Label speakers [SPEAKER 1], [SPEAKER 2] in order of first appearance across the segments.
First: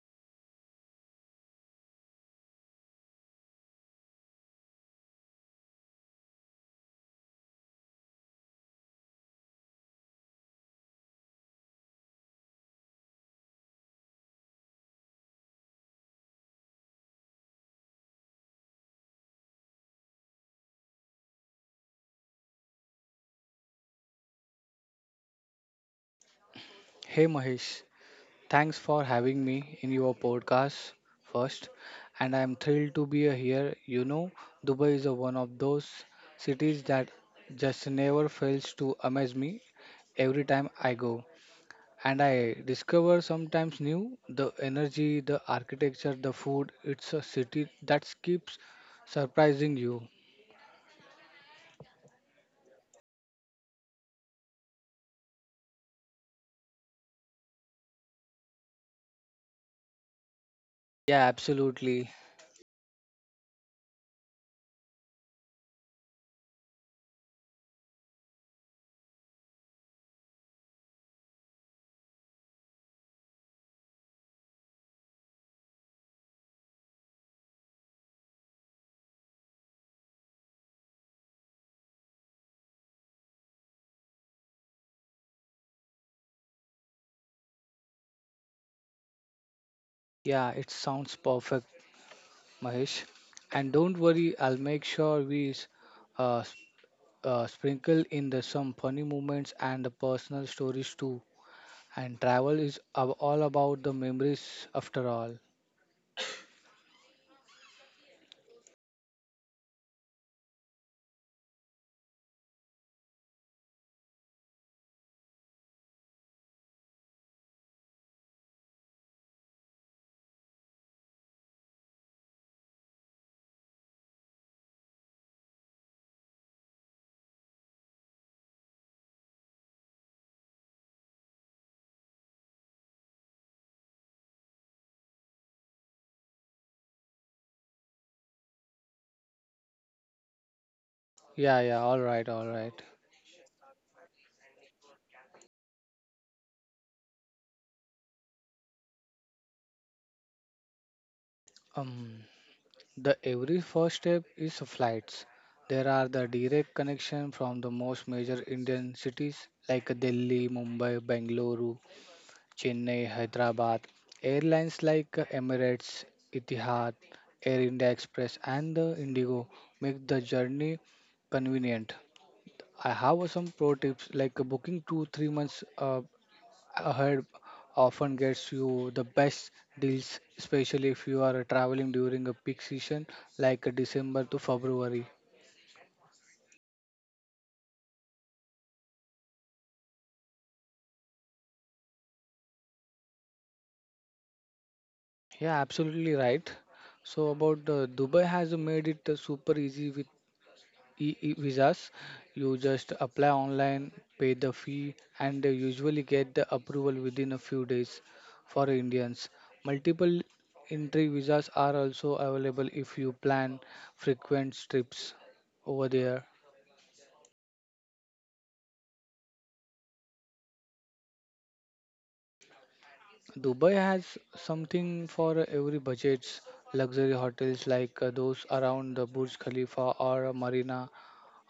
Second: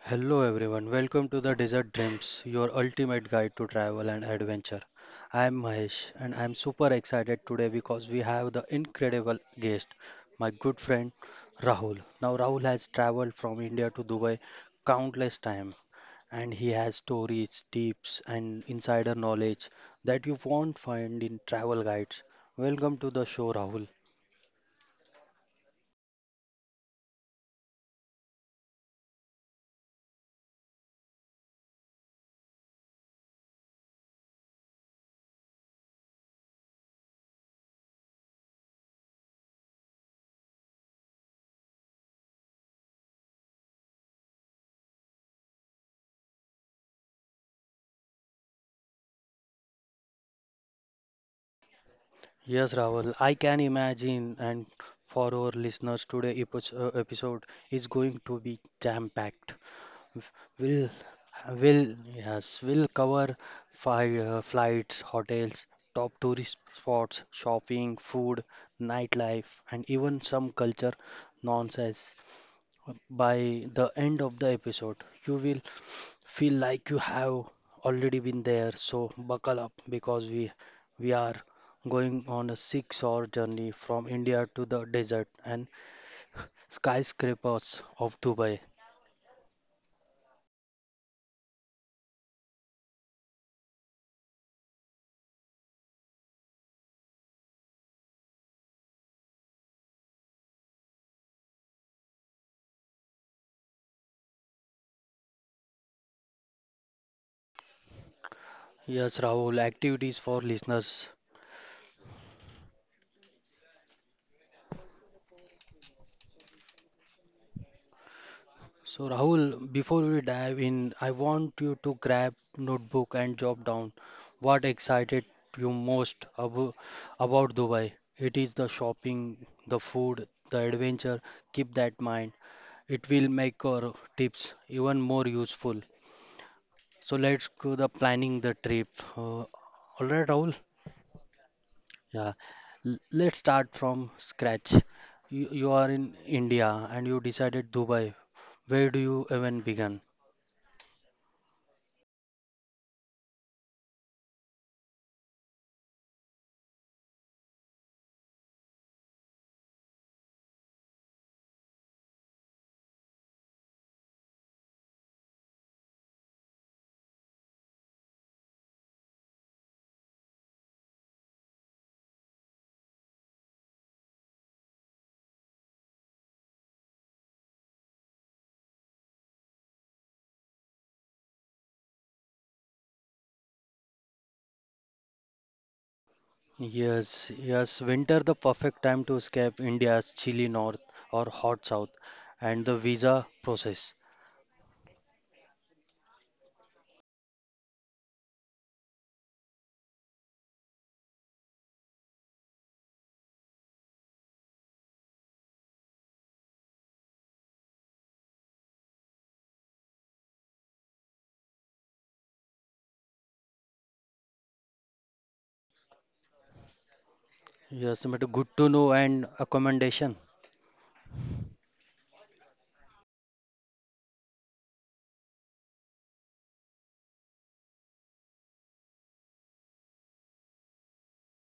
[SPEAKER 1] Hello everyone, welcome to the Desert Dreams, your ultimate guide to travel and adventure. I am Mahesh and I am super excited today because we have the incredible guest, my good friend Rahul. Now Rahul has traveled from India to Dubai countless times and he has stories, tips and insider knowledge that you won't find in travel guides. Welcome to the show Rahul.
[SPEAKER 2] Hey Mahesh, thanks for having me in your podcast first, and I am thrilled to be here. You know, Dubai is a one of those cities that just never fails to amaze me every time I go, and I discover sometimes new the energy, the architecture, the food. It's a city that keeps surprising you.
[SPEAKER 1] Yes, Rahul, I can imagine. And for our listeners, today episode is going to be jam-packed. We'll,
[SPEAKER 2] Yeah,
[SPEAKER 1] will
[SPEAKER 2] absolutely.
[SPEAKER 1] yes, we'll cover fi flights, hotels, top tourist spots, shopping, food, nightlife, and even some culture nonsense. By the end of the episode, you will feel like you have already been there. So buckle up because we are going on a 6-hour journey from India to the desert and skyscrapers of Dubai.
[SPEAKER 2] Yeah, it sounds perfect, Mahesh. And don't worry, I'll make sure we uh, sprinkle in the some funny moments and the personal stories too. And travel is all about the memories after all.
[SPEAKER 1] Yes, Rahul, activities for listeners. So Rahul, before we dive in, I want you to grab notebook and jot down what excited you most about Dubai. It is the shopping, the food, the adventure. Keep that mind. It will make our tips even more useful. So let's go the planning the trip. All right, Rahul?
[SPEAKER 2] Yeah, yeah, all right,
[SPEAKER 1] Yeah.
[SPEAKER 2] all right.
[SPEAKER 1] Let's start from scratch. You are in India and you decided Dubai. Where do you even begin?
[SPEAKER 2] Um, the every first step is flights. There are the direct connection from the most major Indian cities like Delhi, Mumbai, Bengaluru, Chennai, Hyderabad. Airlines like Emirates, Etihad, Air India Express, and the Indigo make the journey convenient. I have some pro tips like booking two, 3 months ahead often gets you the best deals, especially if you are traveling during a peak season like December to February.
[SPEAKER 1] Yes, yes, winter the perfect time to escape India's chilly north or hot south and the visa process.
[SPEAKER 2] Yeah, absolutely right. So about Dubai has made it super easy with visas. You just apply online, pay the fee, and they usually get the approval within a few days for Indians. Multiple entry visas are also available if you plan frequent trips over there.
[SPEAKER 1] Yes, but good to know and accommodation.
[SPEAKER 2] Dubai has something for every budgets. Luxury hotels like those around the Burj Khalifa or Marina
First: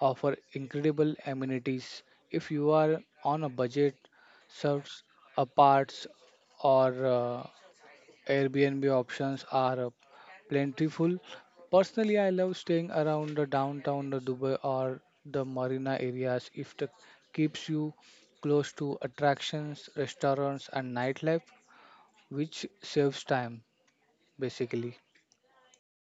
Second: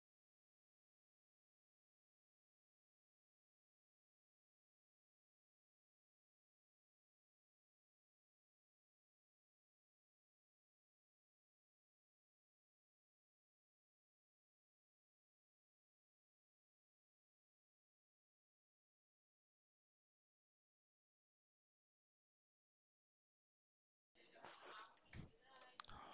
[SPEAKER 2] offer incredible amenities if you are on a budget serves aparts or Airbnb options are plentiful. Personally, I love staying around the downtown the Dubai or the Marina areas if it keeps you close to attractions, restaurants, and nightlife, which saves time basically.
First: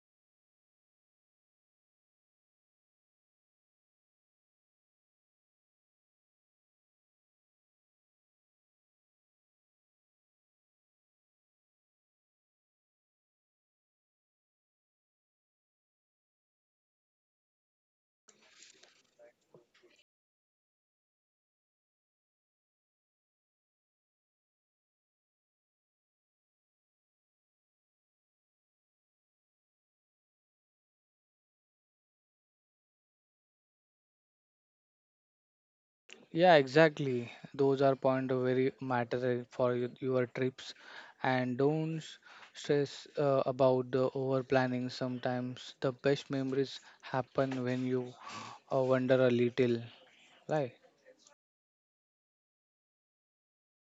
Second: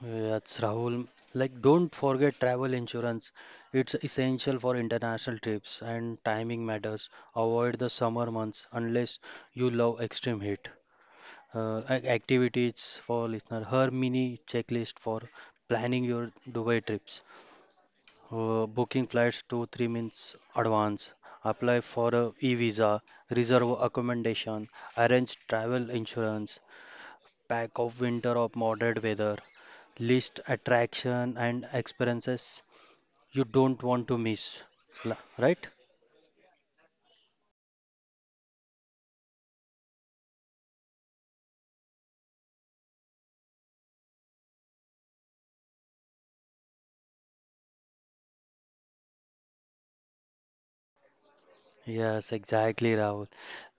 [SPEAKER 1] Yes, Rahul. Like, don't forget travel insurance. It's essential for international trips and timing matters. Avoid the summer months unless you love extreme heat. Activities for listener. Her mini checklist for planning your Dubai trips. Booking flights 2-3 months advance, apply for a e-visa, reserve accommodation, arrange travel insurance, pack of winter of moderate weather, list attraction and experiences you don't want to miss. Right?
[SPEAKER 2] Yeah, exactly. Those are point of very matter for your trips, and don't s- stress about the over planning. Sometimes the best memories happen when you wonder a little. Like
[SPEAKER 1] Yes, exactly, Rahul.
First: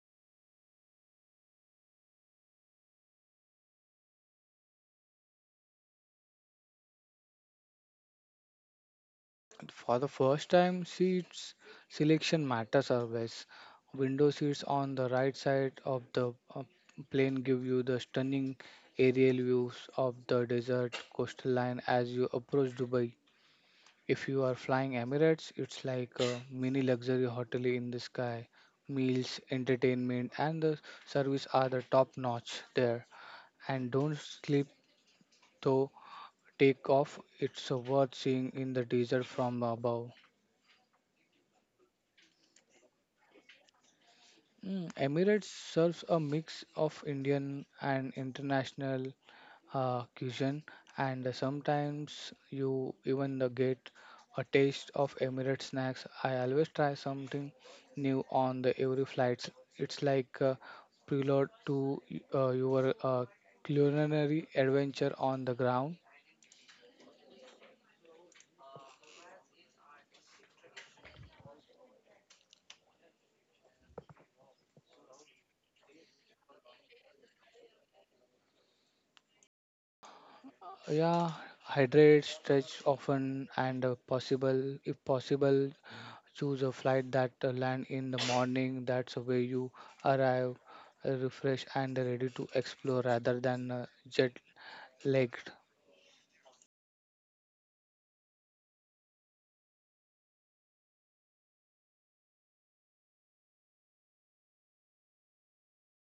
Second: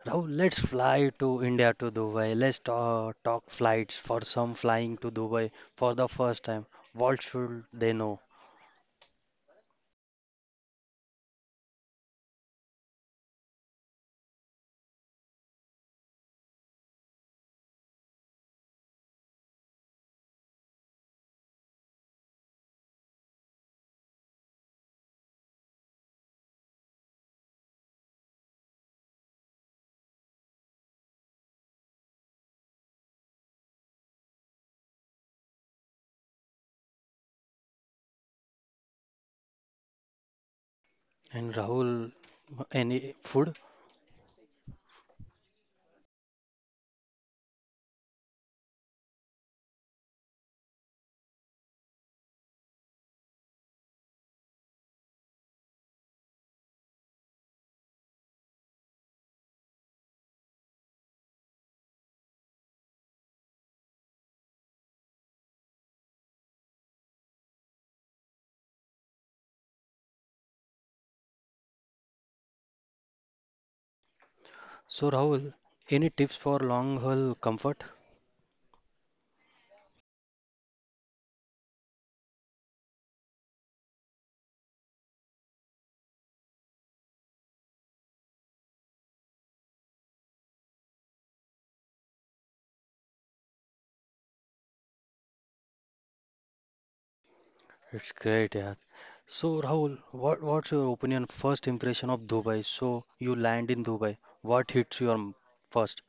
[SPEAKER 1] Rahul, let's fly to India to Dubai. Let's talk flights for some flying to Dubai for the first time. What should they know?
[SPEAKER 2] for the first time, seats selection matters always. Window seats on the right side of the plane give you the stunning aerial views of the desert coastal line as you approach Dubai. If you are flying Emirates, it's like a mini luxury hotel in the sky. Meals, entertainment, and the service are the top notch there. And don't sleep though, take off. It's worth seeing in the desert from above.
[SPEAKER 1] And Rahul, any food?
[SPEAKER 2] Mm, Emirates serves a mix of Indian and international cuisine, and sometimes you even get a taste of Emirates snacks. I always try something new on the every flights. It's like a prelude to your culinary adventure on the ground.
[SPEAKER 1] So Rahul, any tips for long haul comfort?
[SPEAKER 2] Yeah, hydrate, stretch often, and possible if possible choose a flight that land in the morning, that's where you arrive refreshed and ready to explore rather than jet lagged.
[SPEAKER 1] It's great, yeah. So Rahul, what what's your opinion, first impression of Dubai? So you land in Dubai, what hits you first?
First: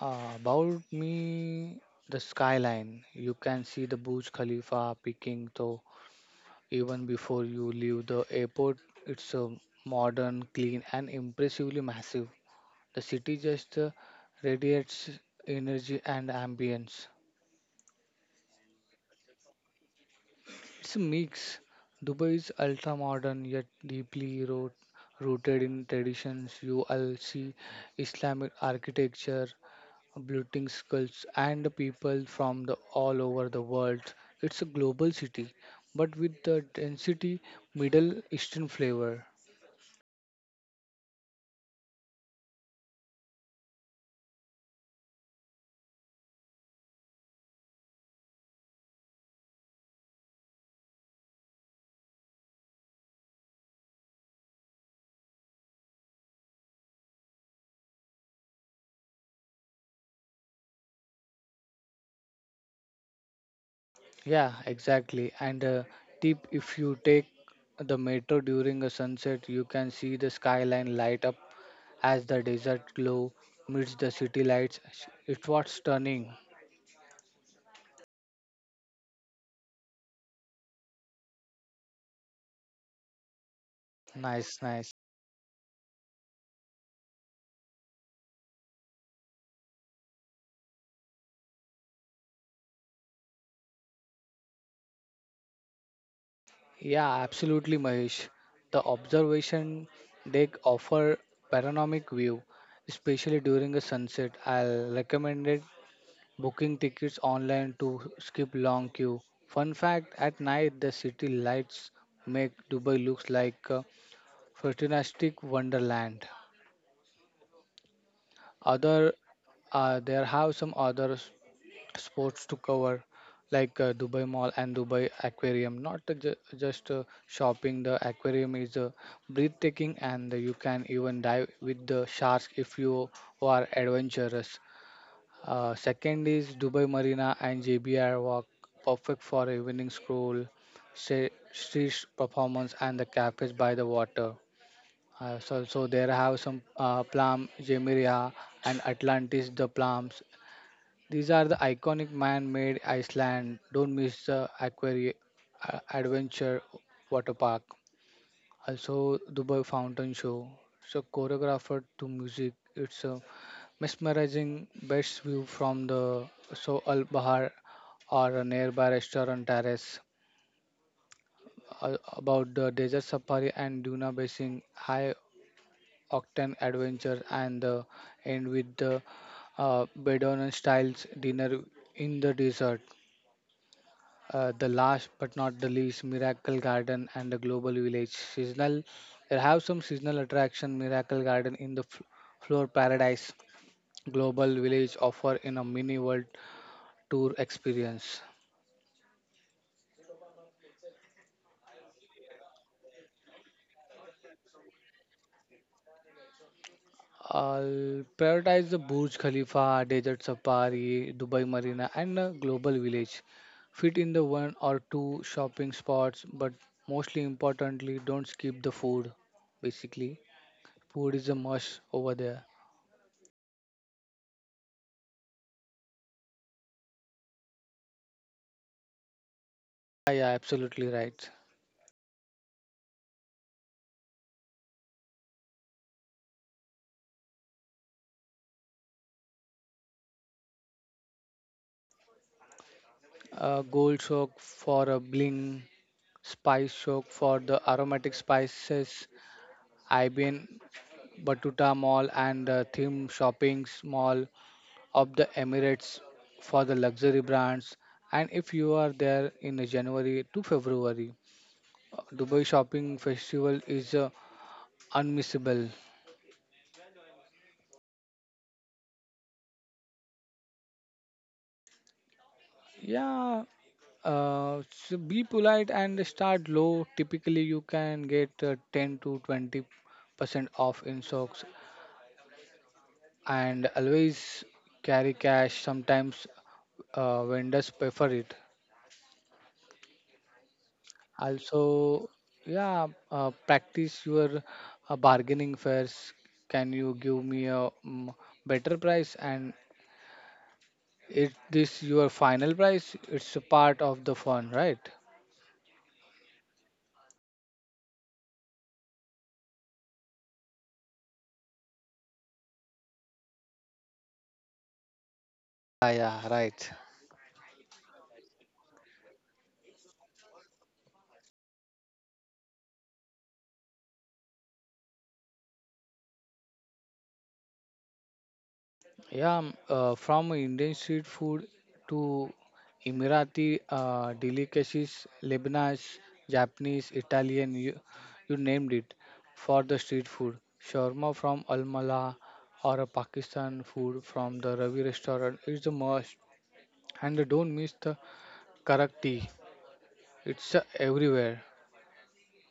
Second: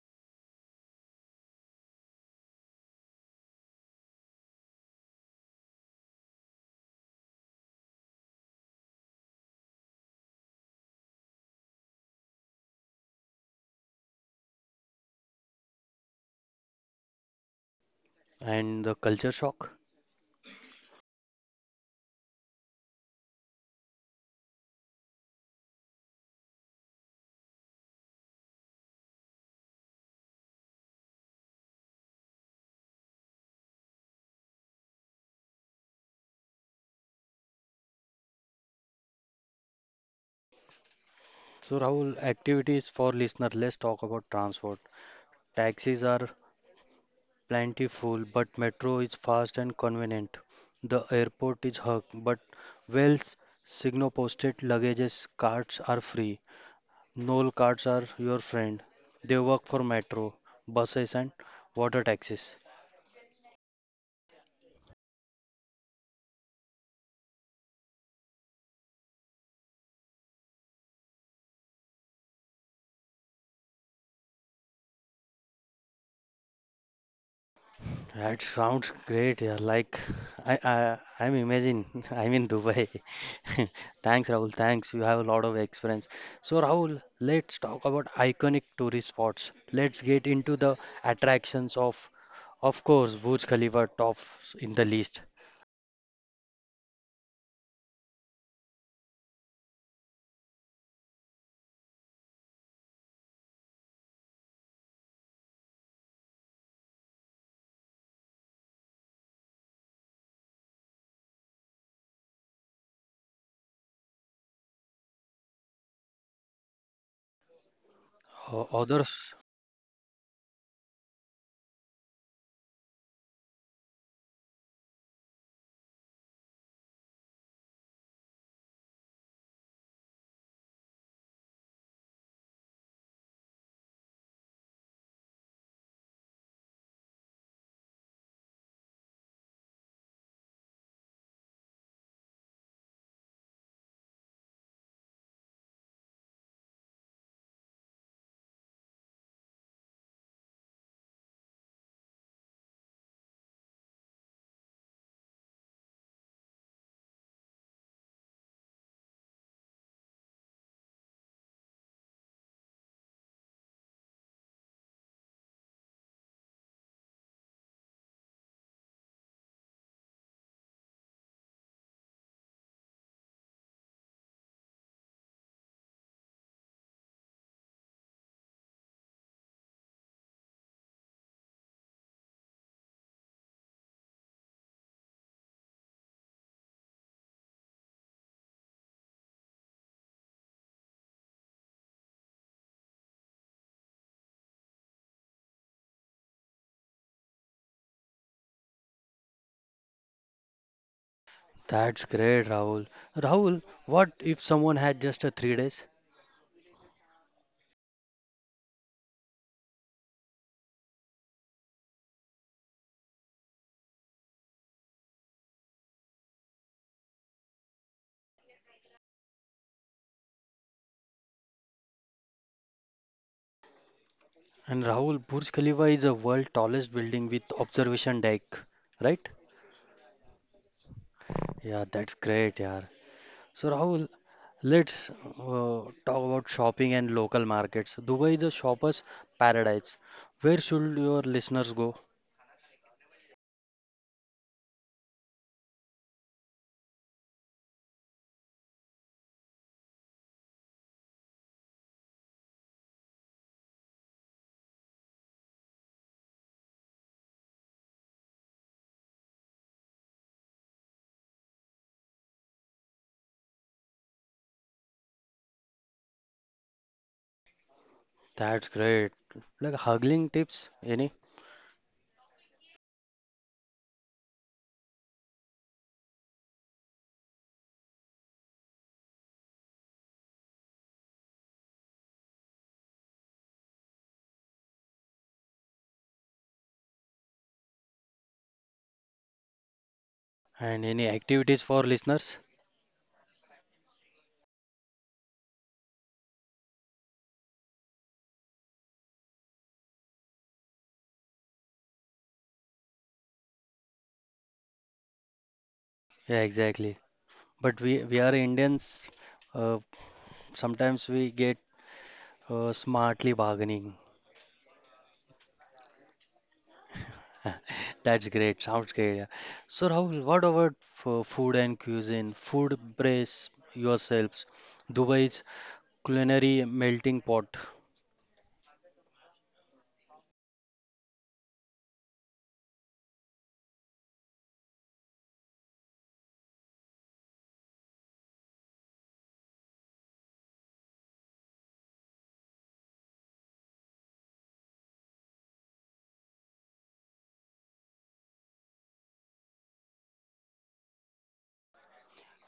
[SPEAKER 2] About me, the skyline, you can see the Burj Khalifa peking though even before you leave the airport. It's a modern, clean, and impressively massive. The city just radiates energy and ambience.
[SPEAKER 1] And the culture shock?
[SPEAKER 2] It's a mix. Dubai is ultra modern yet rooted in traditions. You will see Islamic architecture, building skulls, and people from all over the world. It's a global city, but with the density Middle Eastern flavor.
[SPEAKER 1] So Rahul, activities for listener, let's talk about transport. Taxis are plentiful, but metro is fast and convenient. The airport is hug, but Wells signal posted luggages carts are free. Knoll cards are your friend. They work for metro, buses, and water taxis.
[SPEAKER 2] Yeah, exactly. And tip, if you take the metro during a sunset, you can see the skyline light up as the desert glow meets the city lights. It was stunning.
[SPEAKER 1] That sounds great. Yeah, like I'm imagine I'm in Dubai. Thanks, Rahul.
[SPEAKER 2] Nice,
[SPEAKER 1] Thanks.
[SPEAKER 2] nice.
[SPEAKER 1] You have a lot of experience. So, Rahul, let's talk about iconic tourist spots. Let's get into the attractions of course, Burj Khalifa tops in the list.
[SPEAKER 2] Yeah, absolutely, Mahesh. The observation deck offer panoramic view, especially during a sunset. I'll recommend it booking tickets online to skip long queue. Fun fact, at night the city lights make Dubai looks like a futuristic wonderland. Other
[SPEAKER 1] Others,
[SPEAKER 2] there have some other sports to cover like Dubai Mall and Dubai Aquarium. Not ju- just shopping, the aquarium is breathtaking and you can even dive with the sharks if you are adventurous. Second is Dubai Marina and JBR Walk, perfect for evening stroll, street performance and the cafes by the water. So there have some Plum, Jemiria, and Atlantis the Plums. These are the iconic man-made Iceland. Don't miss the Aquari Adventure Water Park. Also, Dubai Fountain Show. So choreographer to music. It's a mesmerizing best view from the So Al Bahar or a nearby restaurant terrace. About the desert safari and Duna Basin, high octane adventure, and the end with the Bedouin styles dinner in the desert. The last but not the least, Miracle Garden and the Global Village. Seasonal, there have some seasonal attraction. Miracle Garden in the fl- floor paradise. Global Village offer in a mini world tour experience.
[SPEAKER 1] that's great, Rahul. Rahul, what if someone had just a 3 days?
[SPEAKER 2] I'll prioritize the Burj Khalifa, Desert Safari, Dubai Marina, and the Global Village. Fit in the one or two shopping spots, but mostly importantly, don't skip the food. Basically, food is a must over there.
[SPEAKER 1] And Rahul, Burj Khalifa is a world tallest building with observation deck, right?
[SPEAKER 2] Yeah, yeah, absolutely right.
[SPEAKER 1] Yeah, that's great, yeah. So Rahul, let's talk about shopping and local markets. Dubai is a shopper's paradise. Where should your listeners go?
[SPEAKER 2] Gold soak for a bling, spice soak for the aromatic spices, Ibn Batuta Mall and the theme shopping mall of the Emirates for the luxury brands. And if you are there in January to February, Dubai Shopping Festival is unmissable.
[SPEAKER 1] That's great. Like haggling tips, any
[SPEAKER 2] Yeah, so be polite and start low. Typically, you can get 10 to 20% off in socks and always carry cash. Sometimes vendors prefer it.
[SPEAKER 1] and any activities
[SPEAKER 2] Also,
[SPEAKER 1] for listeners?
[SPEAKER 2] yeah, practice your bargaining first. Can you give me a better price? And is this your final price? It's a part of the fun, right?
[SPEAKER 1] Yeah, exactly. But we are Indians. Uh, Sometimes we get smartly bargaining.
[SPEAKER 2] Ah, yeah, right.
[SPEAKER 1] That's great. Sounds great. Yeah. So, Rahul, what about for food and cuisine? Food, brace yourselves. Dubai's culinary melting pot.
[SPEAKER 2] Yeah, from Indian street food to Emirati delicacies, Lebanese, Japanese, Italian, you named it for the street food. Shawarma from Almala or a Pakistan food from the Ravi restaurant is the must. And don't miss the karak tea. It's everywhere.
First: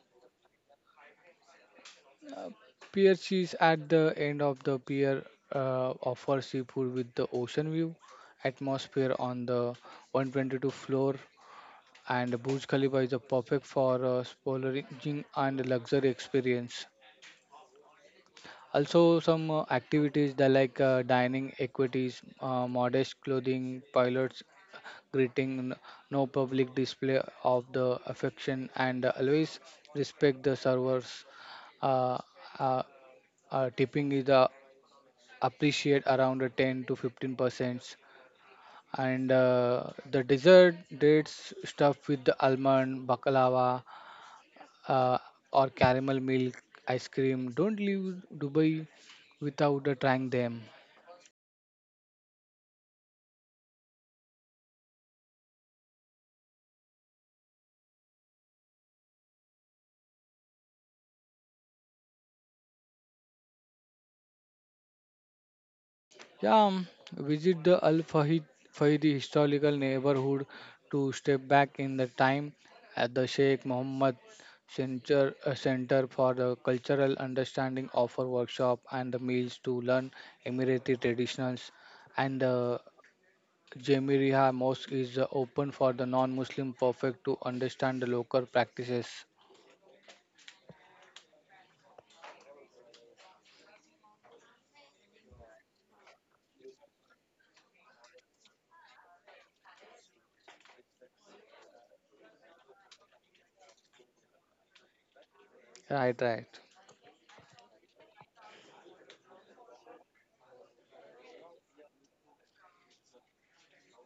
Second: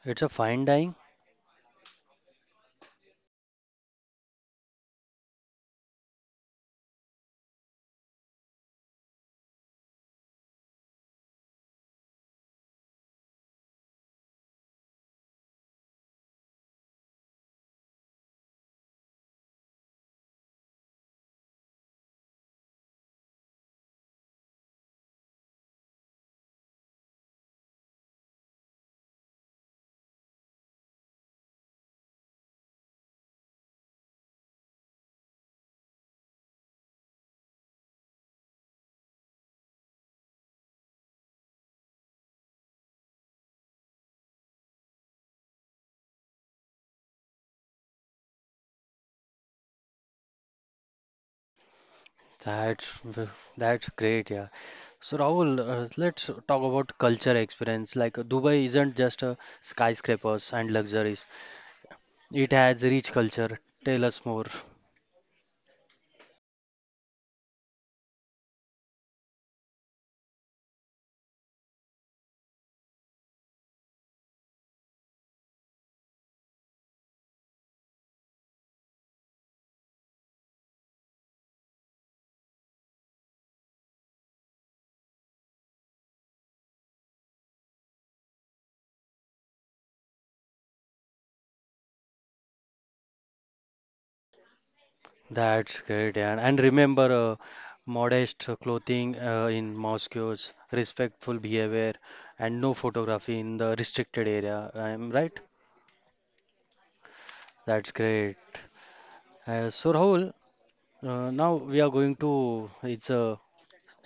[SPEAKER 1] It's a fine dining.
[SPEAKER 2] Pier cheese at the end of the pier offers seafood with the ocean view atmosphere on the 122 floor and Burj Khalifa is a perfect for splurging and luxury experience. Also, some activities that like dining equities, modest clothing, pilots greeting, no public display of the affection, and always respect the servers. Uh, uh, Tipping is appreciate around 10 to 15%, and the dessert dates stuffed with the almond baklava uh, or caramel milk ice cream. Don't leave Dubai without trying them.
[SPEAKER 1] That's v- that's great. Yeah. So, Rahul, let's talk about culture experience. Like Dubai isn't just a skyscrapers and luxuries. It has rich culture. Tell us more.
[SPEAKER 2] Yeah, visit the Al Fahid Fahidi historical neighborhood to step back in the time at the Sheikh Mohammed Center, Center for the Cultural Understanding offer workshop and the meals to learn Emirati traditions, and the Jamiriya Mosque is open for the non-Muslim, perfect to understand the local practices.
[SPEAKER 1] That's great, yeah. And remember, modest clothing in mosques, respectful behavior, and no photography in the restricted area. I'm right?
[SPEAKER 2] Right, right.
[SPEAKER 1] That's great. So Rahul, now we are going to it's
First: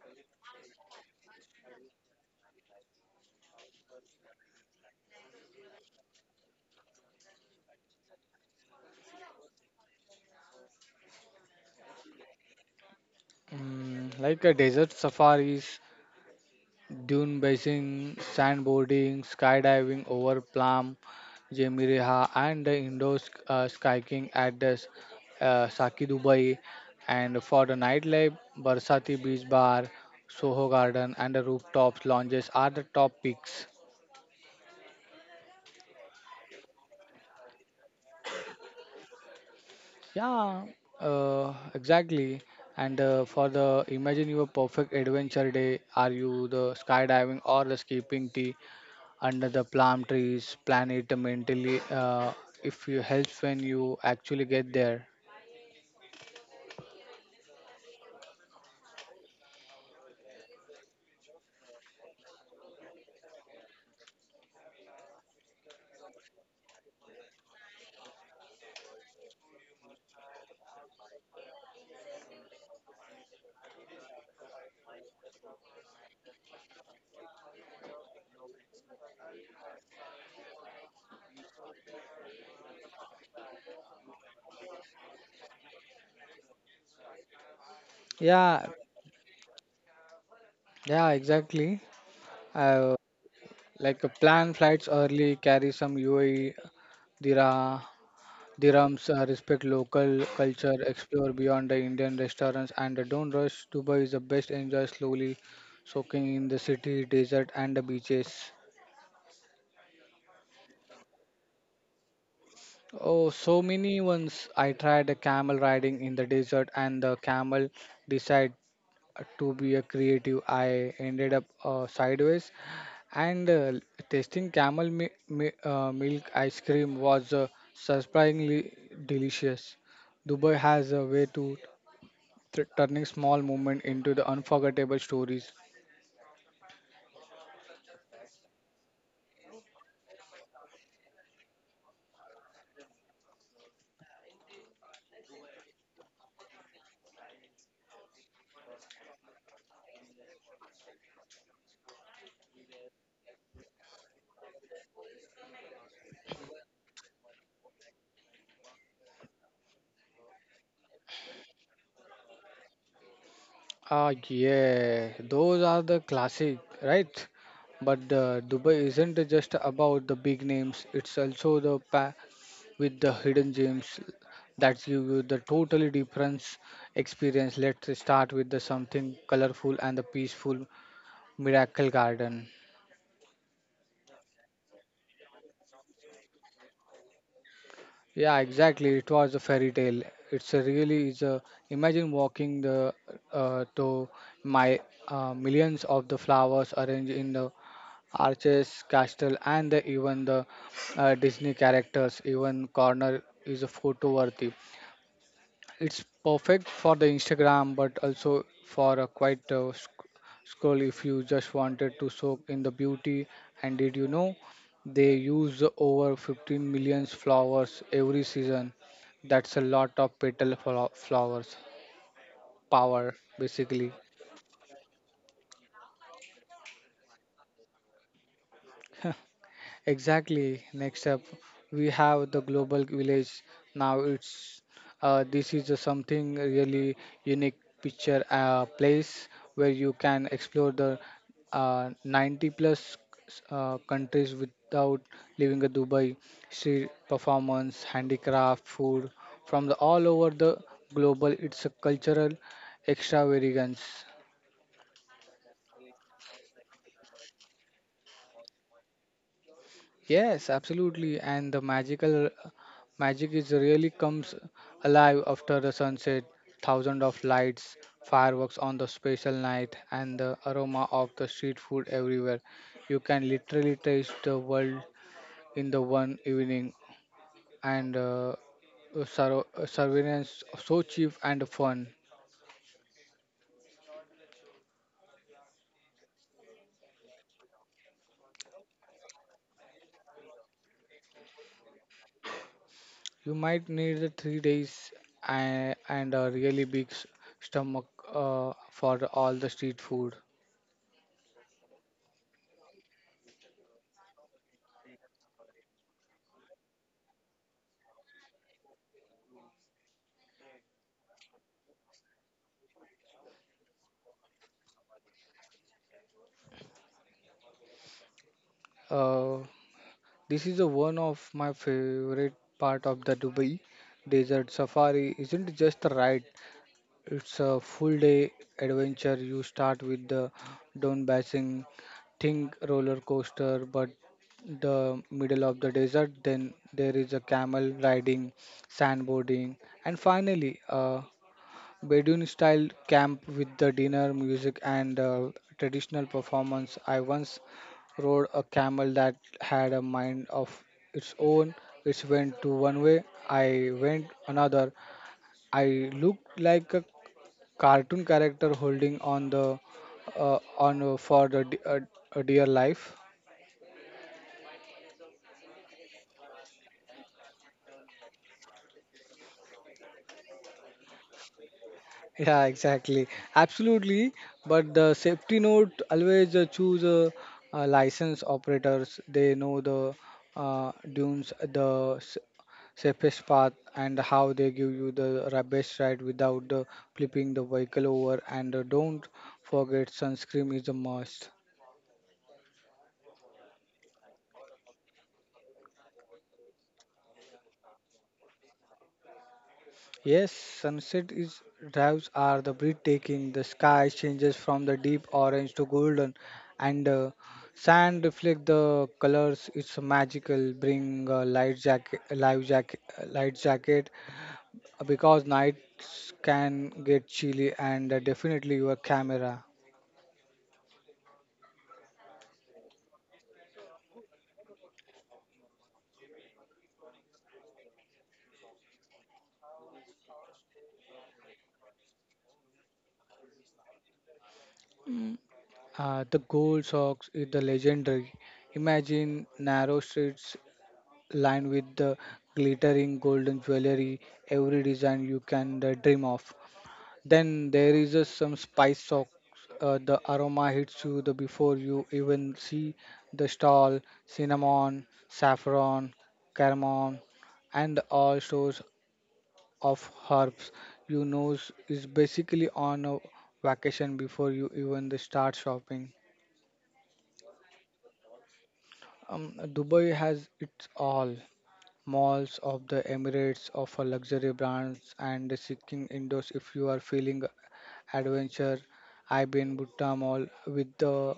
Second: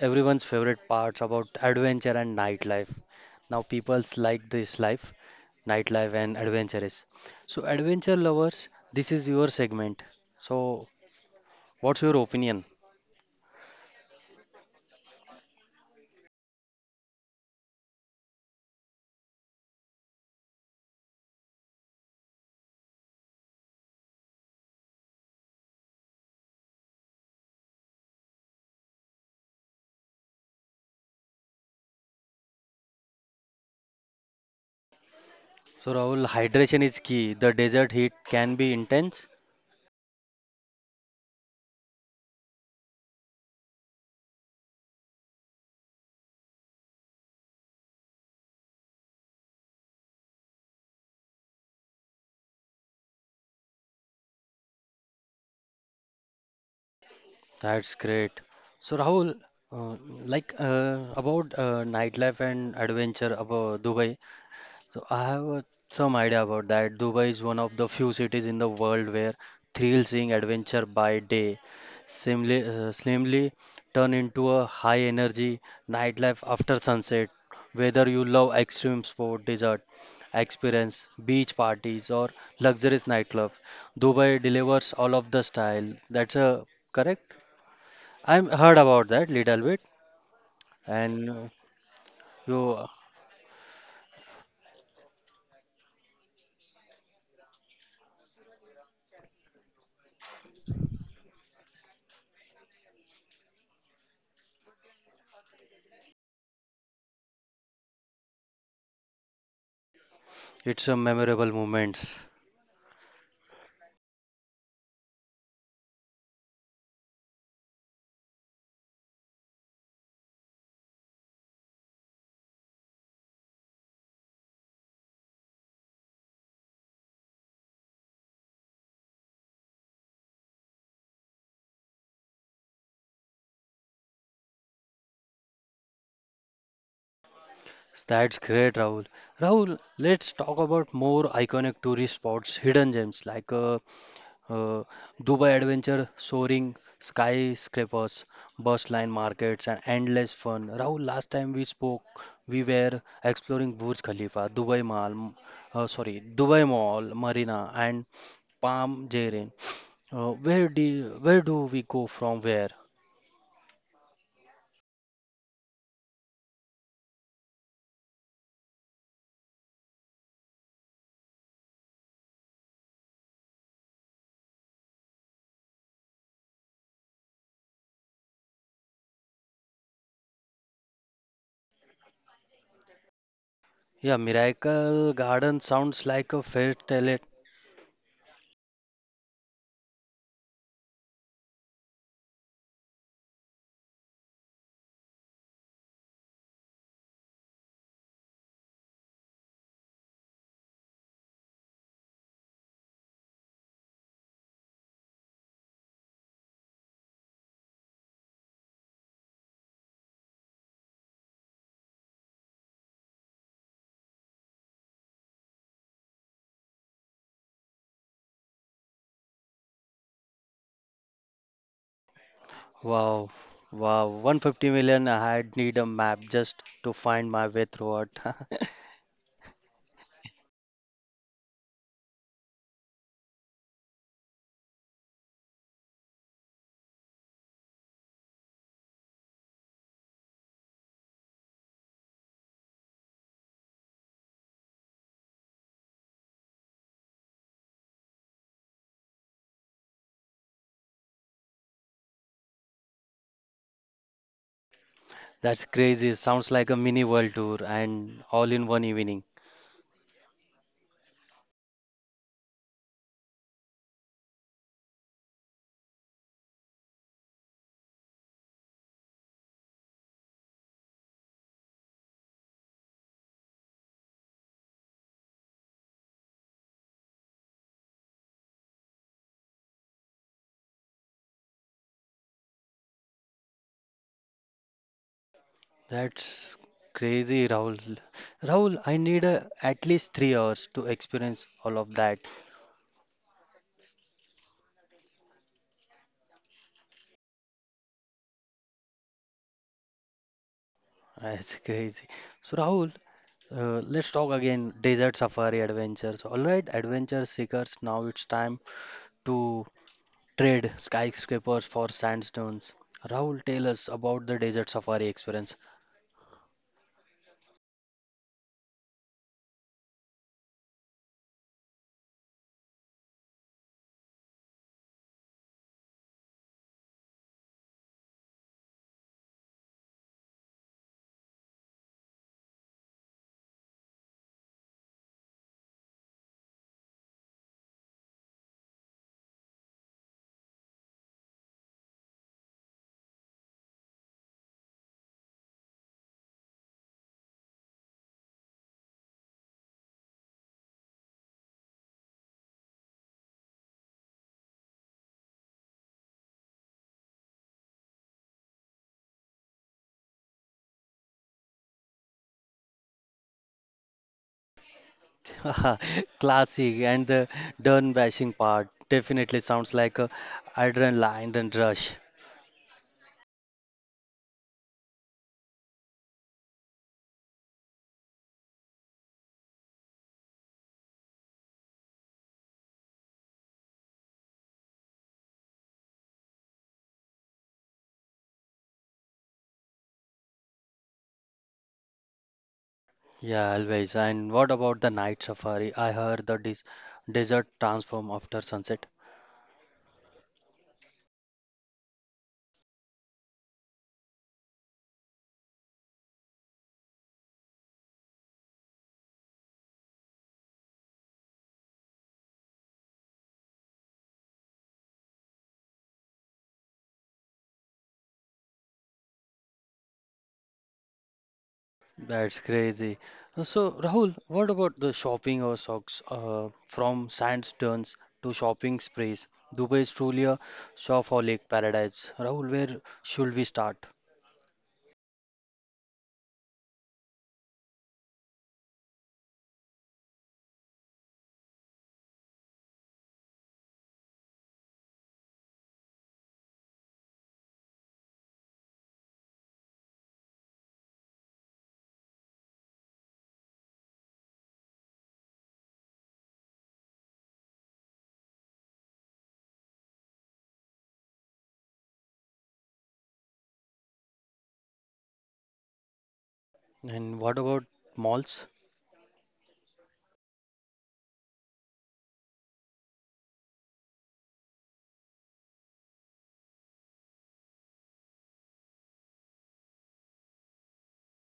[SPEAKER 1] everyone's favorite parts about adventure and nightlife. Now people's like this life, nightlife and adventure is. So adventure lovers, this is your segment. So what's your opinion?
[SPEAKER 2] Mm, like a desert safaris, dune basing, sandboarding, skydiving over Plum, Jemireha, and the indoor skiing at the Saki Dubai. And for the nightlife, Barsati Beach Bar, Soho Garden, and the rooftops lounges are the top picks.
[SPEAKER 1] So Rahul, hydration is key. The desert heat can be intense.
[SPEAKER 2] Yeah, exactly. And for the imagine your perfect adventure day, are you the skydiving or the skipping tea under the palm trees? Plan it mentally. If you helps when you actually get there.
[SPEAKER 1] That's great. So Rahul, uh, like about nightlife and adventure about Dubai. So I have some idea about that. Dubai is one of the few cities in the world where thrill seeing adventure by day slimly turn into a high energy nightlife after sunset. Whether you love extreme sport, desert experience, beach parties, or luxurious nightclub, Dubai delivers all of the style. That's correct? I have
[SPEAKER 2] Yeah,
[SPEAKER 1] heard about that little bit,
[SPEAKER 2] yeah,
[SPEAKER 1] and
[SPEAKER 2] exactly.
[SPEAKER 1] you,
[SPEAKER 2] Uh, like a plan flights early, carry some UAE dira, dirhams, respect local culture, explore beyond the Indian restaurants, and don't rush. Dubai is the best. Enjoy slowly, soaking in the city, desert, and the beaches.
[SPEAKER 1] it's a memorable moments.
[SPEAKER 2] Oh, so many ones. I tried a camel riding in the desert, and the camel decided to be a creative. I ended up sideways, and tasting camel milk ice cream was surprisingly delicious. Dubai has a way to turning small moments into the unforgettable stories.
[SPEAKER 1] That's great, Rahul. Rahul, let's talk about more iconic tourist spots, hidden gems like uh, Dubai Adventure, soaring skyscrapers, bus line markets, and endless fun. Rahul, last time we spoke, we were exploring Burj Khalifa, Dubai Mall, sorry, Dubai Mall, Marina, and Palm Jaren. Where do we go from where?
[SPEAKER 2] Ah, yeah, those are the classic, right? But Dubai isn't just about the big names, it's also the with the hidden gems that give you the totally different experience. Let's start with the something colorful and the peaceful Miracle Garden.
[SPEAKER 1] Yeah, Miracle Garden sounds like a fairy tale.
[SPEAKER 2] Yeah, exactly. It was a fairy tale. It's a really is a Imagine walking the to my millions of the flowers arranged in the arches, castle, and the, even the Disney characters. Even corner is a photo worthy. It's perfect for the Instagram, but also for a quiet scroll if you just wanted to soak in the beauty. And did you know they use over 15 million flowers every season? That's a lot of petal flowers power,
[SPEAKER 1] Wow,
[SPEAKER 2] basically.
[SPEAKER 1] wow, 150 million. I had need a map just to find my way throughout.
[SPEAKER 2] Exactly. Next up, we have the Global Village. Now it's this is a something really unique picture place where you can explore the 90 plus countries without leaving a Dubai. See performance, handicraft, food from the all over the global. It's a cultural extravagance.
[SPEAKER 1] That's crazy. Sounds like a mini world tour and all in one evening.
[SPEAKER 2] Yes, absolutely. And the magic is really comes alive after the sunset, thousands of lights, fireworks on the special night, and the aroma of the street food everywhere. You can literally taste the world in the one evening, and surveillance so cheap and fun.
[SPEAKER 1] That's crazy, Rahul. Rahul, I need at least 3 hours to experience all of that.
[SPEAKER 2] You might need the 3 days and a really big stomach, for all the street food.
[SPEAKER 1] That's crazy. So, Rahul, let's talk again desert safari adventures. All right, adventure seekers, now it's time to trade skyscrapers for sandstones. Rahul, tell us about the desert safari experience.
[SPEAKER 2] Uh, This is a one of my favorite part of the Dubai desert safari. Isn't just a ride; it's a full day adventure. You start with the Don Basin, think roller coaster, but the middle of the desert. Then there is a camel riding, sandboarding, and finally a Bedouin style camp with the dinner, music, and traditional performance. I once rode a camel that had a mind of its own. It went to one way, I went another. I looked like a cartoon character holding on the on for the de- a dear life.
[SPEAKER 1] Classic and the done bashing part definitely sounds like a adrenaline and rush.
[SPEAKER 2] Yeah, exactly. Absolutely. But the safety note, always choose license operators. They know the dunes, the safest path, and how they give you the best ride without flipping the vehicle over. And don't forget, sunscreen is a must.
[SPEAKER 1] Yeah, always. And what about the night safari? I heard the desert transform after sunset.
[SPEAKER 2] Yes, sunset is drives are the breathtaking. The sky changes from the deep orange to golden, and sand reflect the colors. It's magical. Bring a light jacket, life jacket, light jacket, because nights can get chilly, and definitely your camera.
[SPEAKER 1] That's crazy. So, Rahul, what about the shopping or socks from sandstorms to shopping sprees? Dubai is truly a shopaholic paradise. Rahul, where should we start?
[SPEAKER 2] The gold socks is the legendary. Imagine narrow streets lined with the glittering golden jewelry. Every design you can dream of. Then there is just some spice socks. The aroma hits you the before you even see the stall. Cinnamon, saffron, cardamom, and all sorts of herbs. You nose is basically on a vacation before you even the start shopping.
[SPEAKER 1] And what about malls?
[SPEAKER 2] Dubai has it all. Malls of the Emirates offer luxury brands and seeking indoors if you are feeling adventure. I've been Bhutta Mall with the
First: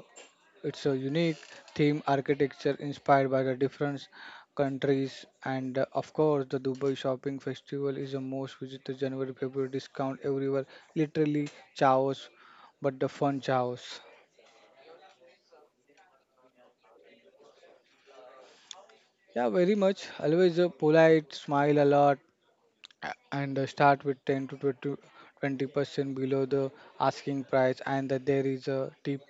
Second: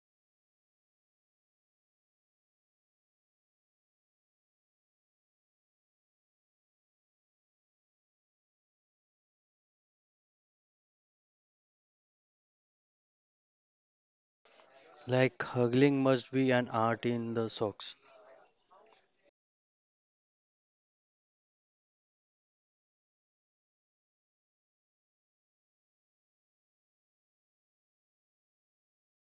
[SPEAKER 2] it's a unique theme architecture inspired by the different countries, and of course the Dubai Shopping Festival is the most visited January February discount everywhere literally chaos, but the fun chaos.
[SPEAKER 1] Like, hustling must be an art in the socks.
[SPEAKER 2] Yeah, very much. Always a polite, smile a lot, and start with 10 to 20% below the asking price, and that there is a tip,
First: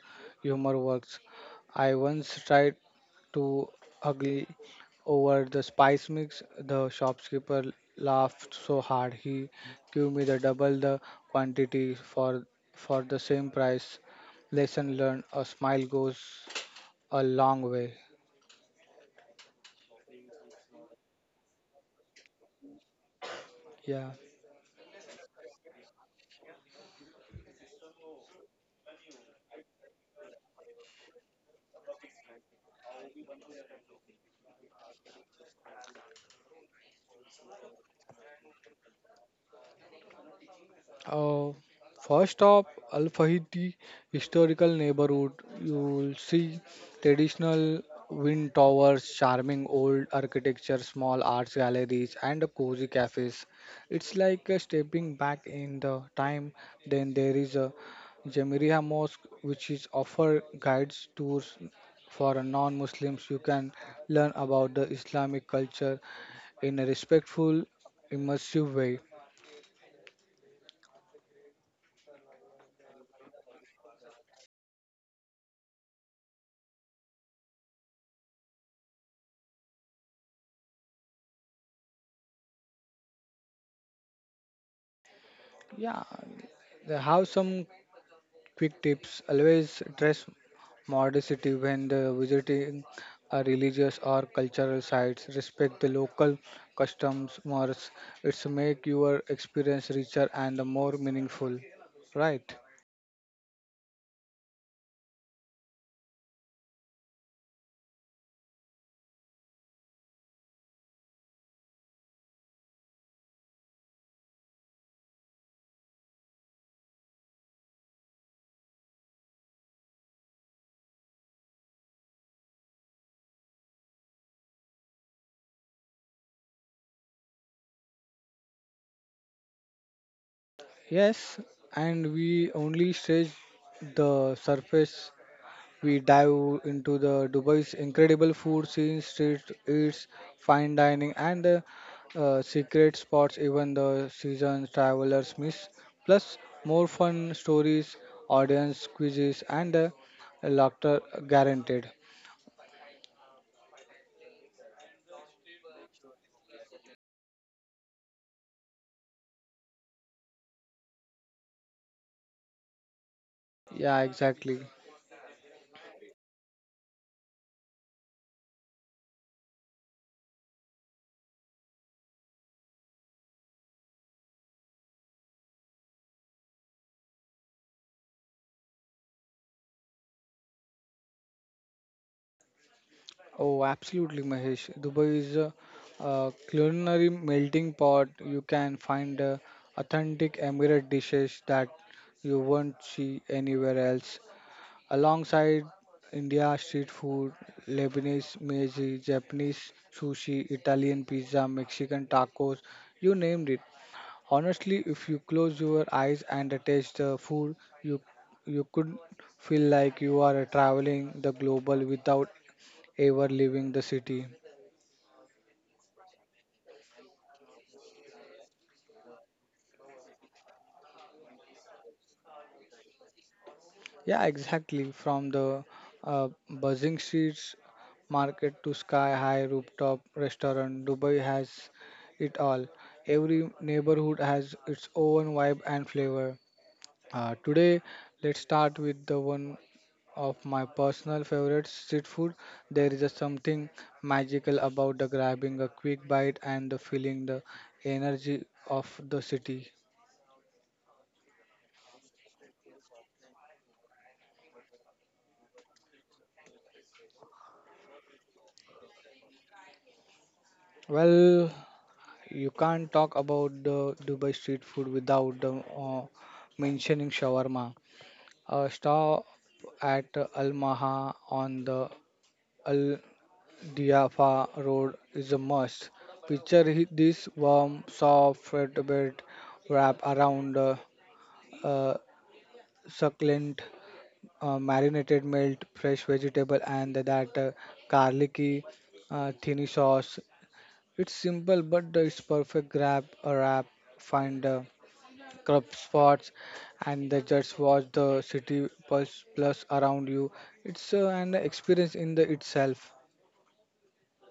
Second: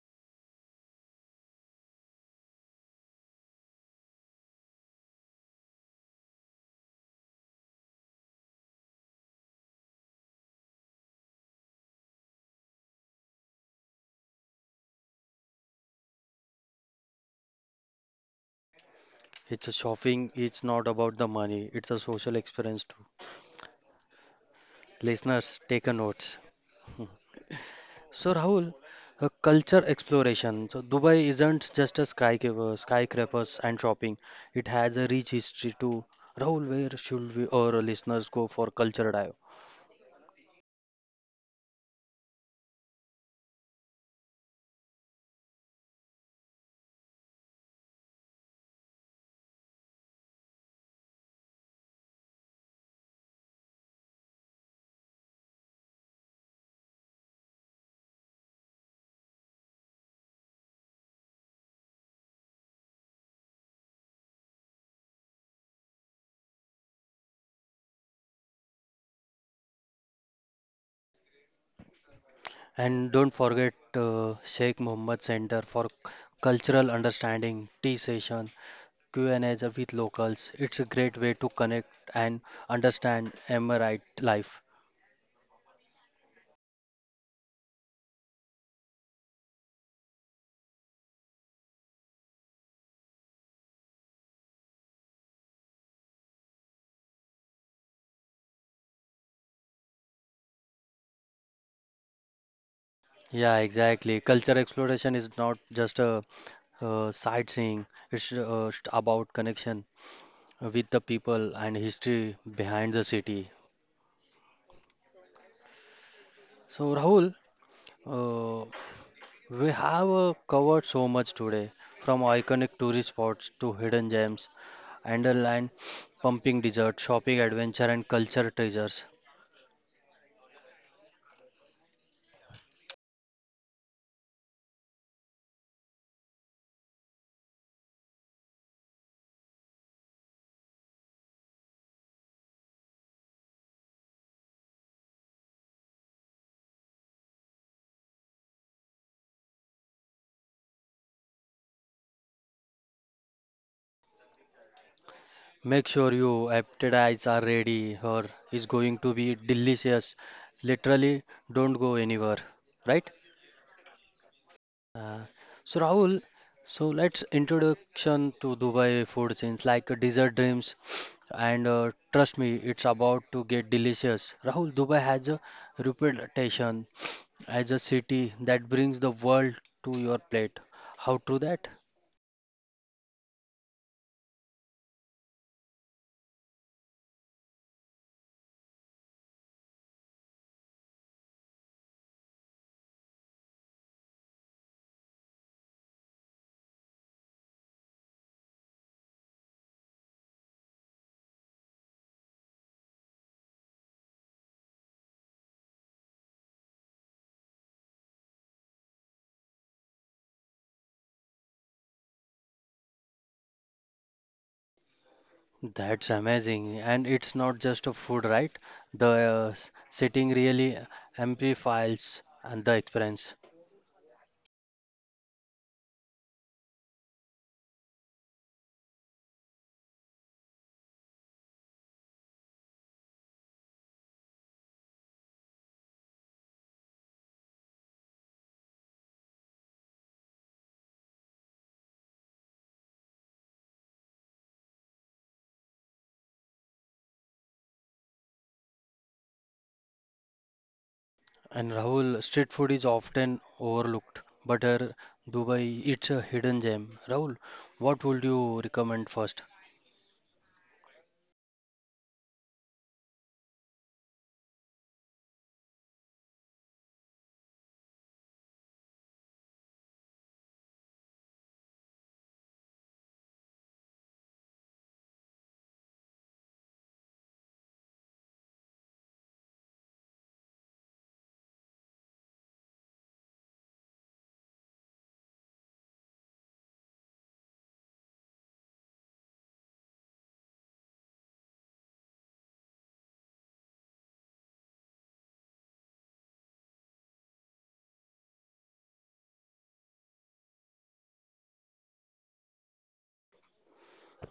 [SPEAKER 2] humor works. I once tried to ugly over the spice mix. The shopkeeper laughed so hard he gave me the double the quantity for for the same price. Lesson learned, a smile goes a long way.
[SPEAKER 1] It's a shopping, it's not about the money, it's a social experience too.
[SPEAKER 2] Yeah.
[SPEAKER 1] Listeners, take a note. So Rahul, culture exploration. So Dubai isn't just a skyscrapers and shopping. It has a rich history too. Rahul, where should we or our listeners go for culture dive?
[SPEAKER 2] Uh, First up, Al Fahiti historical neighborhood. You'll see traditional wind towers, charming old architecture, small arts galleries, and cozy cafes. It's like stepping back in the time. Then there is a Jamiriya Mosque, which is offer guides tours for non-Muslims. You can learn about the Islamic culture in a respectful, immersive way.
[SPEAKER 1] And don't forget Sheikh Mohammed Center for Cultural Understanding tea session, Q&As with locals. It's a great way to connect and understand Emirate life.
[SPEAKER 2] Yeah, they have some quick tips. Always dress modestly when the visiting a religious or cultural sites. Respect the local customs, mores. It's make your experience richer and more meaningful. Right.
[SPEAKER 1] Yeah, exactly. Culture exploration is not just a sightseeing. It's about connection with the people and history behind the city. So, Rahul, uh, we have covered so much today from iconic tourist spots to hidden gems, underland, pumping dessert, shopping adventure, and culture treasures.
[SPEAKER 2] Yes, and we only stage the surface. We dive into the Dubai's incredible food scene, street eats, fine dining, and the secret spots even the seasoned travelers miss. Plus, more fun stories, audience quizzes, and laughter guaranteed.
[SPEAKER 1] Make sure you appetites are ready, or is going to be delicious. Literally, don't go anywhere, right?
[SPEAKER 2] Yeah, exactly.
[SPEAKER 1] Uh, so Rahul, so let's introduction to Dubai food scenes like dessert dreams, and trust me, it's about to get delicious. Rahul, Dubai has a reputation as a city that brings the world to your plate. How true that?
[SPEAKER 2] Oh, absolutely, Mahesh. Dubai is a culinary melting pot. You can find authentic Emirate dishes that you won't see anywhere else. Alongside India street food, Lebanese meiji, Japanese sushi, Italian pizza, Mexican tacos, you named it. Honestly, if you close your eyes and taste the food, you you could feel like you are traveling the global without ever leaving the city.
[SPEAKER 1] That's amazing, and it's not just a food, right? The setting really amplifies and the experience.
[SPEAKER 2] Yeah, exactly. From the buzzing streets market to sky high rooftop restaurant, Dubai has it all. Every neighborhood has its own vibe and flavor. Today, let's start with the one of my personal favorites, street food. There is a something magical about the grabbing a quick bite and the feeling the energy of the city.
[SPEAKER 1] And Rahul, street food is often overlooked, but Dubai, it's a hidden gem. Rahul, what would you recommend first?
[SPEAKER 2] Well, you can't talk about the Dubai street food without mentioning shawarma. A stop at Al Maha on the Al Diafa Road is a must. Picture this warm, soft flatbread wrap around uh, succulent marinated melt, fresh vegetable, and that garlicky thinny sauce. It's simple, but it's perfect. Grab a wrap, find. Corrupt spots, and they just watch the city pulse plus around you. It's an experience in the itself.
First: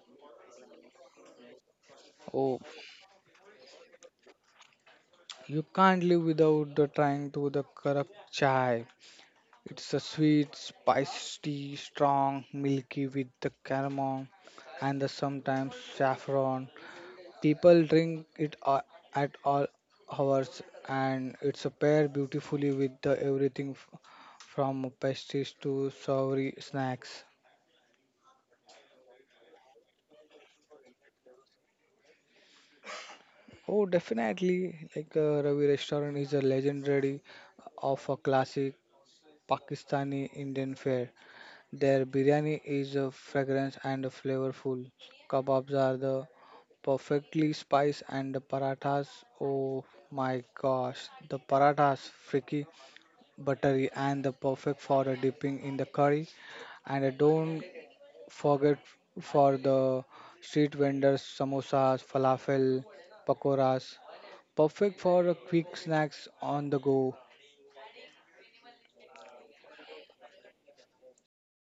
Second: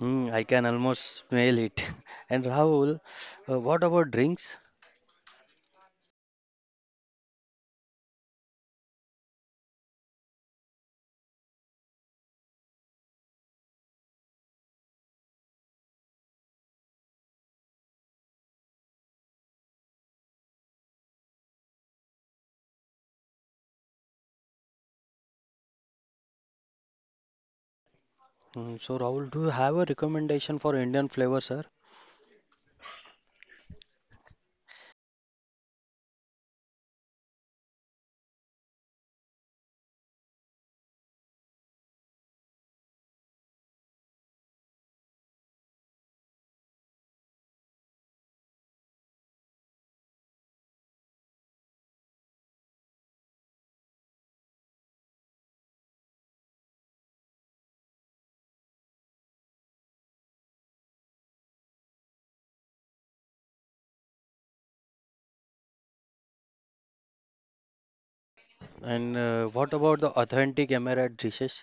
[SPEAKER 1] Hmm, I can almost smell it. And
[SPEAKER 2] Oh,
[SPEAKER 1] Rahul, what about drinks?
[SPEAKER 2] you can't live without the trying to the corrupt chai. It's a sweet, spicy, strong, milky with the caramel and the sometimes saffron. People drink it at all hours, and it's a pair beautifully with the everything from pastries to savory snacks.
[SPEAKER 1] Hmm, so Rahul, do you have a recommendation for Indian flavor, sir?
[SPEAKER 2] Oh, definitely. Like Ravi Restaurant is a legendary of a classic Pakistani Indian fare. Their biryani is a fragrance and a flavorful. Kebabs are the perfectly spiced and the parathas. Oh my gosh, the parathas freaky, buttery, and the perfect for a dipping in the curry. And don't forget for the street vendors, samosas, falafel, pakoras, perfect for a quick snacks on the go.
[SPEAKER 1] And what about the authentic Emirate dishes?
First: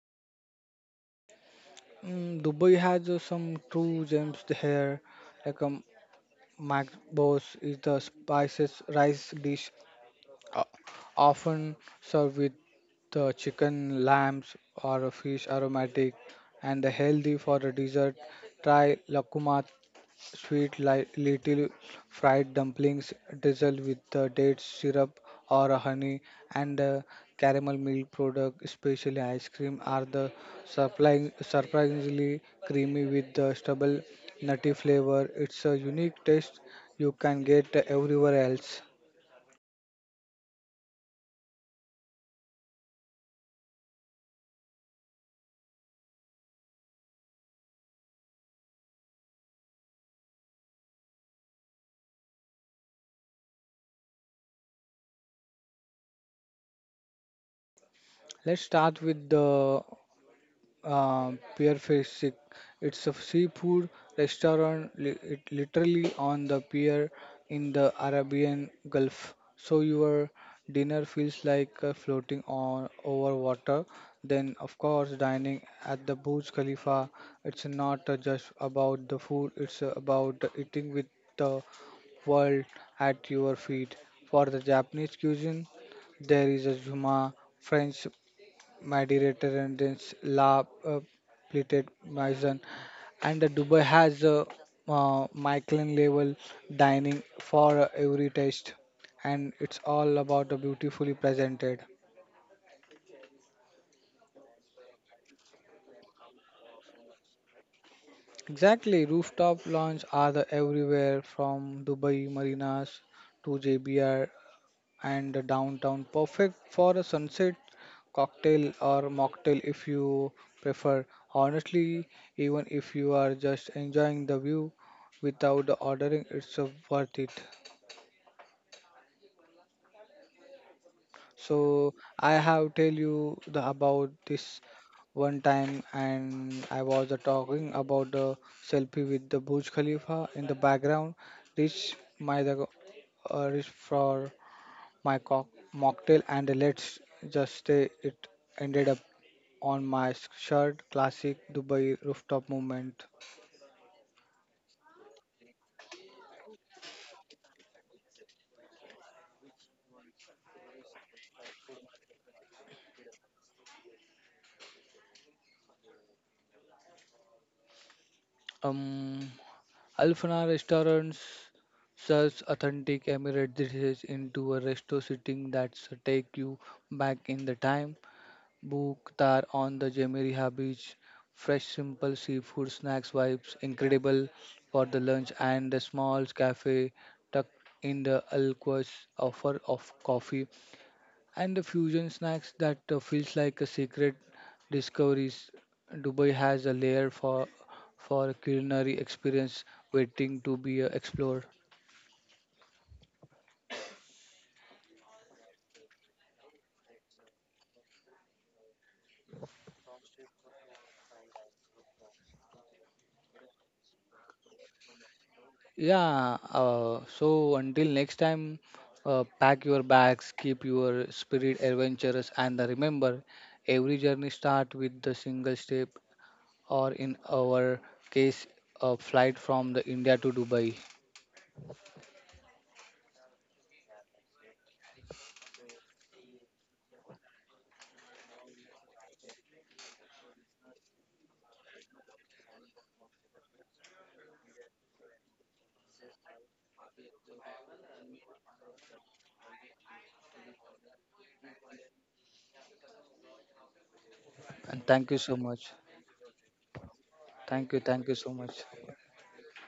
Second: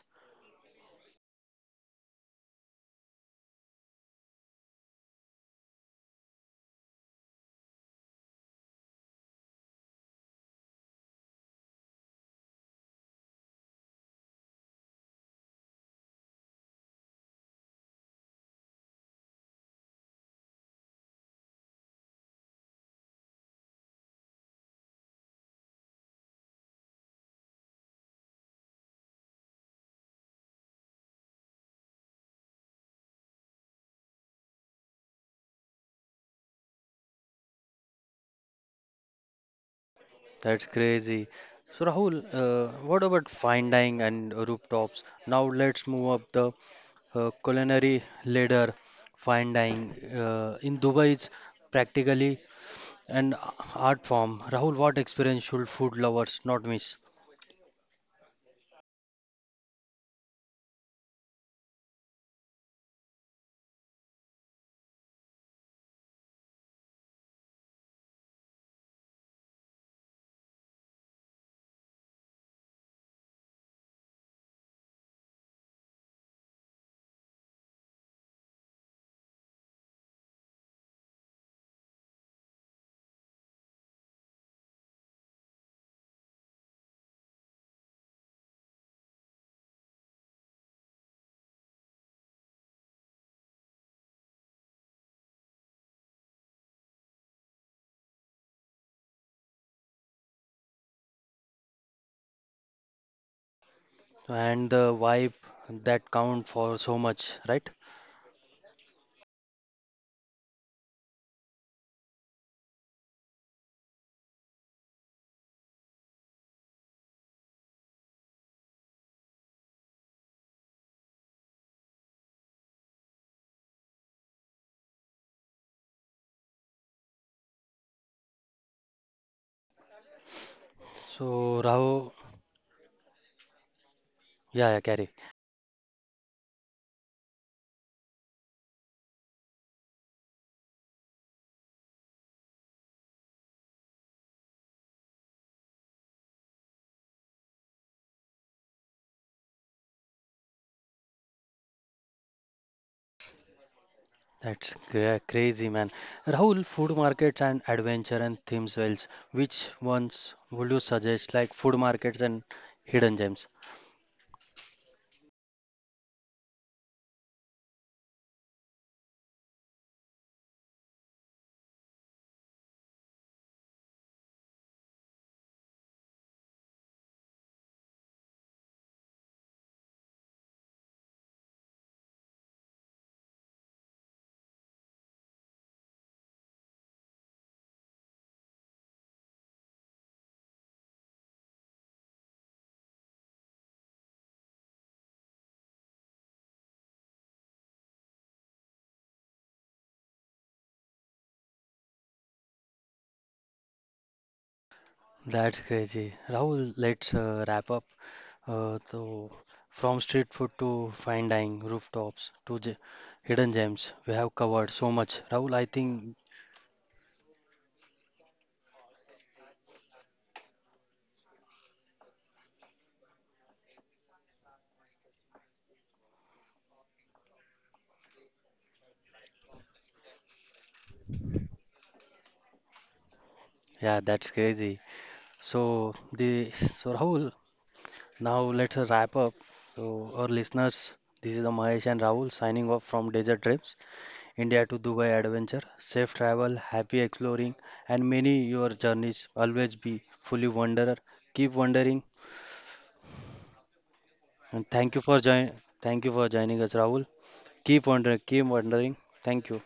[SPEAKER 2] Mm, Dubai has some true gems here, like macbos is the spices rice dish, uh, often served with the chicken, lambs, or a fish aromatic, and the healthy for a dessert. Try lakumat, sweet little fried dumplings drizzled with the date syrup or honey, and caramel milk product, especially ice cream, are the surprisingly creamy with the stubble nutty flavor. It's a unique taste you can get everywhere else.
[SPEAKER 1] That's crazy. So Rahul, what about fine dining and rooftops? Now let's move up the culinary ladder, fine dining. In Dubai, it's practically an art form. Rahul, what experience should food lovers not miss?
[SPEAKER 2] Let's start with the uh, Pier Fishing. It's a seafood restaurant it literally on the pier in the Arabian Gulf. So your dinner feels like floating on over water. Then, of course, dining at the Burj Khalifa. It's not just about the food. It's about eating with the world at your feet. For the Japanese cuisine, there is a Zuma French my director and attendants, La Plated Maison, and the Dubai has a Michelin level dining for every taste, and it's all about the beautifully presented.
[SPEAKER 1] And the vibe that count for so much, right?
[SPEAKER 2] Exactly, rooftop lounge are the everywhere from Dubai marinas to JBR and downtown, perfect for a sunset cocktail or mocktail if you prefer. Honestly, even if you are just enjoying the view without the ordering, it's worth it.
[SPEAKER 1] So
[SPEAKER 2] So
[SPEAKER 1] Rahul,
[SPEAKER 2] I have tell you the, about this
[SPEAKER 1] yeah, yeah, carry.
[SPEAKER 2] one time, and I was talking about the selfie with the Burj Khalifa in the background. Reach my the Reach for my mocktail, and let's just say it ended up on my shirt. Classic Dubai rooftop movement.
[SPEAKER 1] That's crazy, man. Rahul, food markets and adventure and theme wells. Which ones would you suggest, like food markets and hidden gems?
[SPEAKER 2] Um, Alfana restaurants serves authentic Emirate dishes into a resto sitting that's take you back in the time. Book tar on the Jamiriha beach. Fresh, simple seafood snacks vibes incredible for the lunch, and the small cafe tucked in the alcove offer of coffee and the fusion snacks that feels like a secret discoveries. Dubai has a layer for culinary experience waiting to be explored.
[SPEAKER 1] That's crazy. Rahul, let's wrap up. So from street food to fine dining, rooftops to hidden gems, we have covered so much. Rahul, I think,
[SPEAKER 2] Yeah, so until next time, pack your bags, keep your spirit adventurous, and remember, every journey starts with the single step, or in our case, a flight from the India to Dubai.
[SPEAKER 1] yeah, that's crazy. So the so Rahul, now let's wrap up. So our listeners, this is the Mahesh and Rahul signing off from Desert Trips, India to Dubai Adventure. Safe travel, happy exploring, and many your journeys always be fully wanderer. Keep wandering, and
[SPEAKER 2] And
[SPEAKER 1] thank you
[SPEAKER 2] thank you
[SPEAKER 1] for
[SPEAKER 2] so
[SPEAKER 1] join.
[SPEAKER 2] much.
[SPEAKER 1] Thank you for joining us, Rahul. Keep
[SPEAKER 2] Thank you
[SPEAKER 1] wondering,
[SPEAKER 2] so
[SPEAKER 1] keep
[SPEAKER 2] much.
[SPEAKER 1] wondering. Thank you.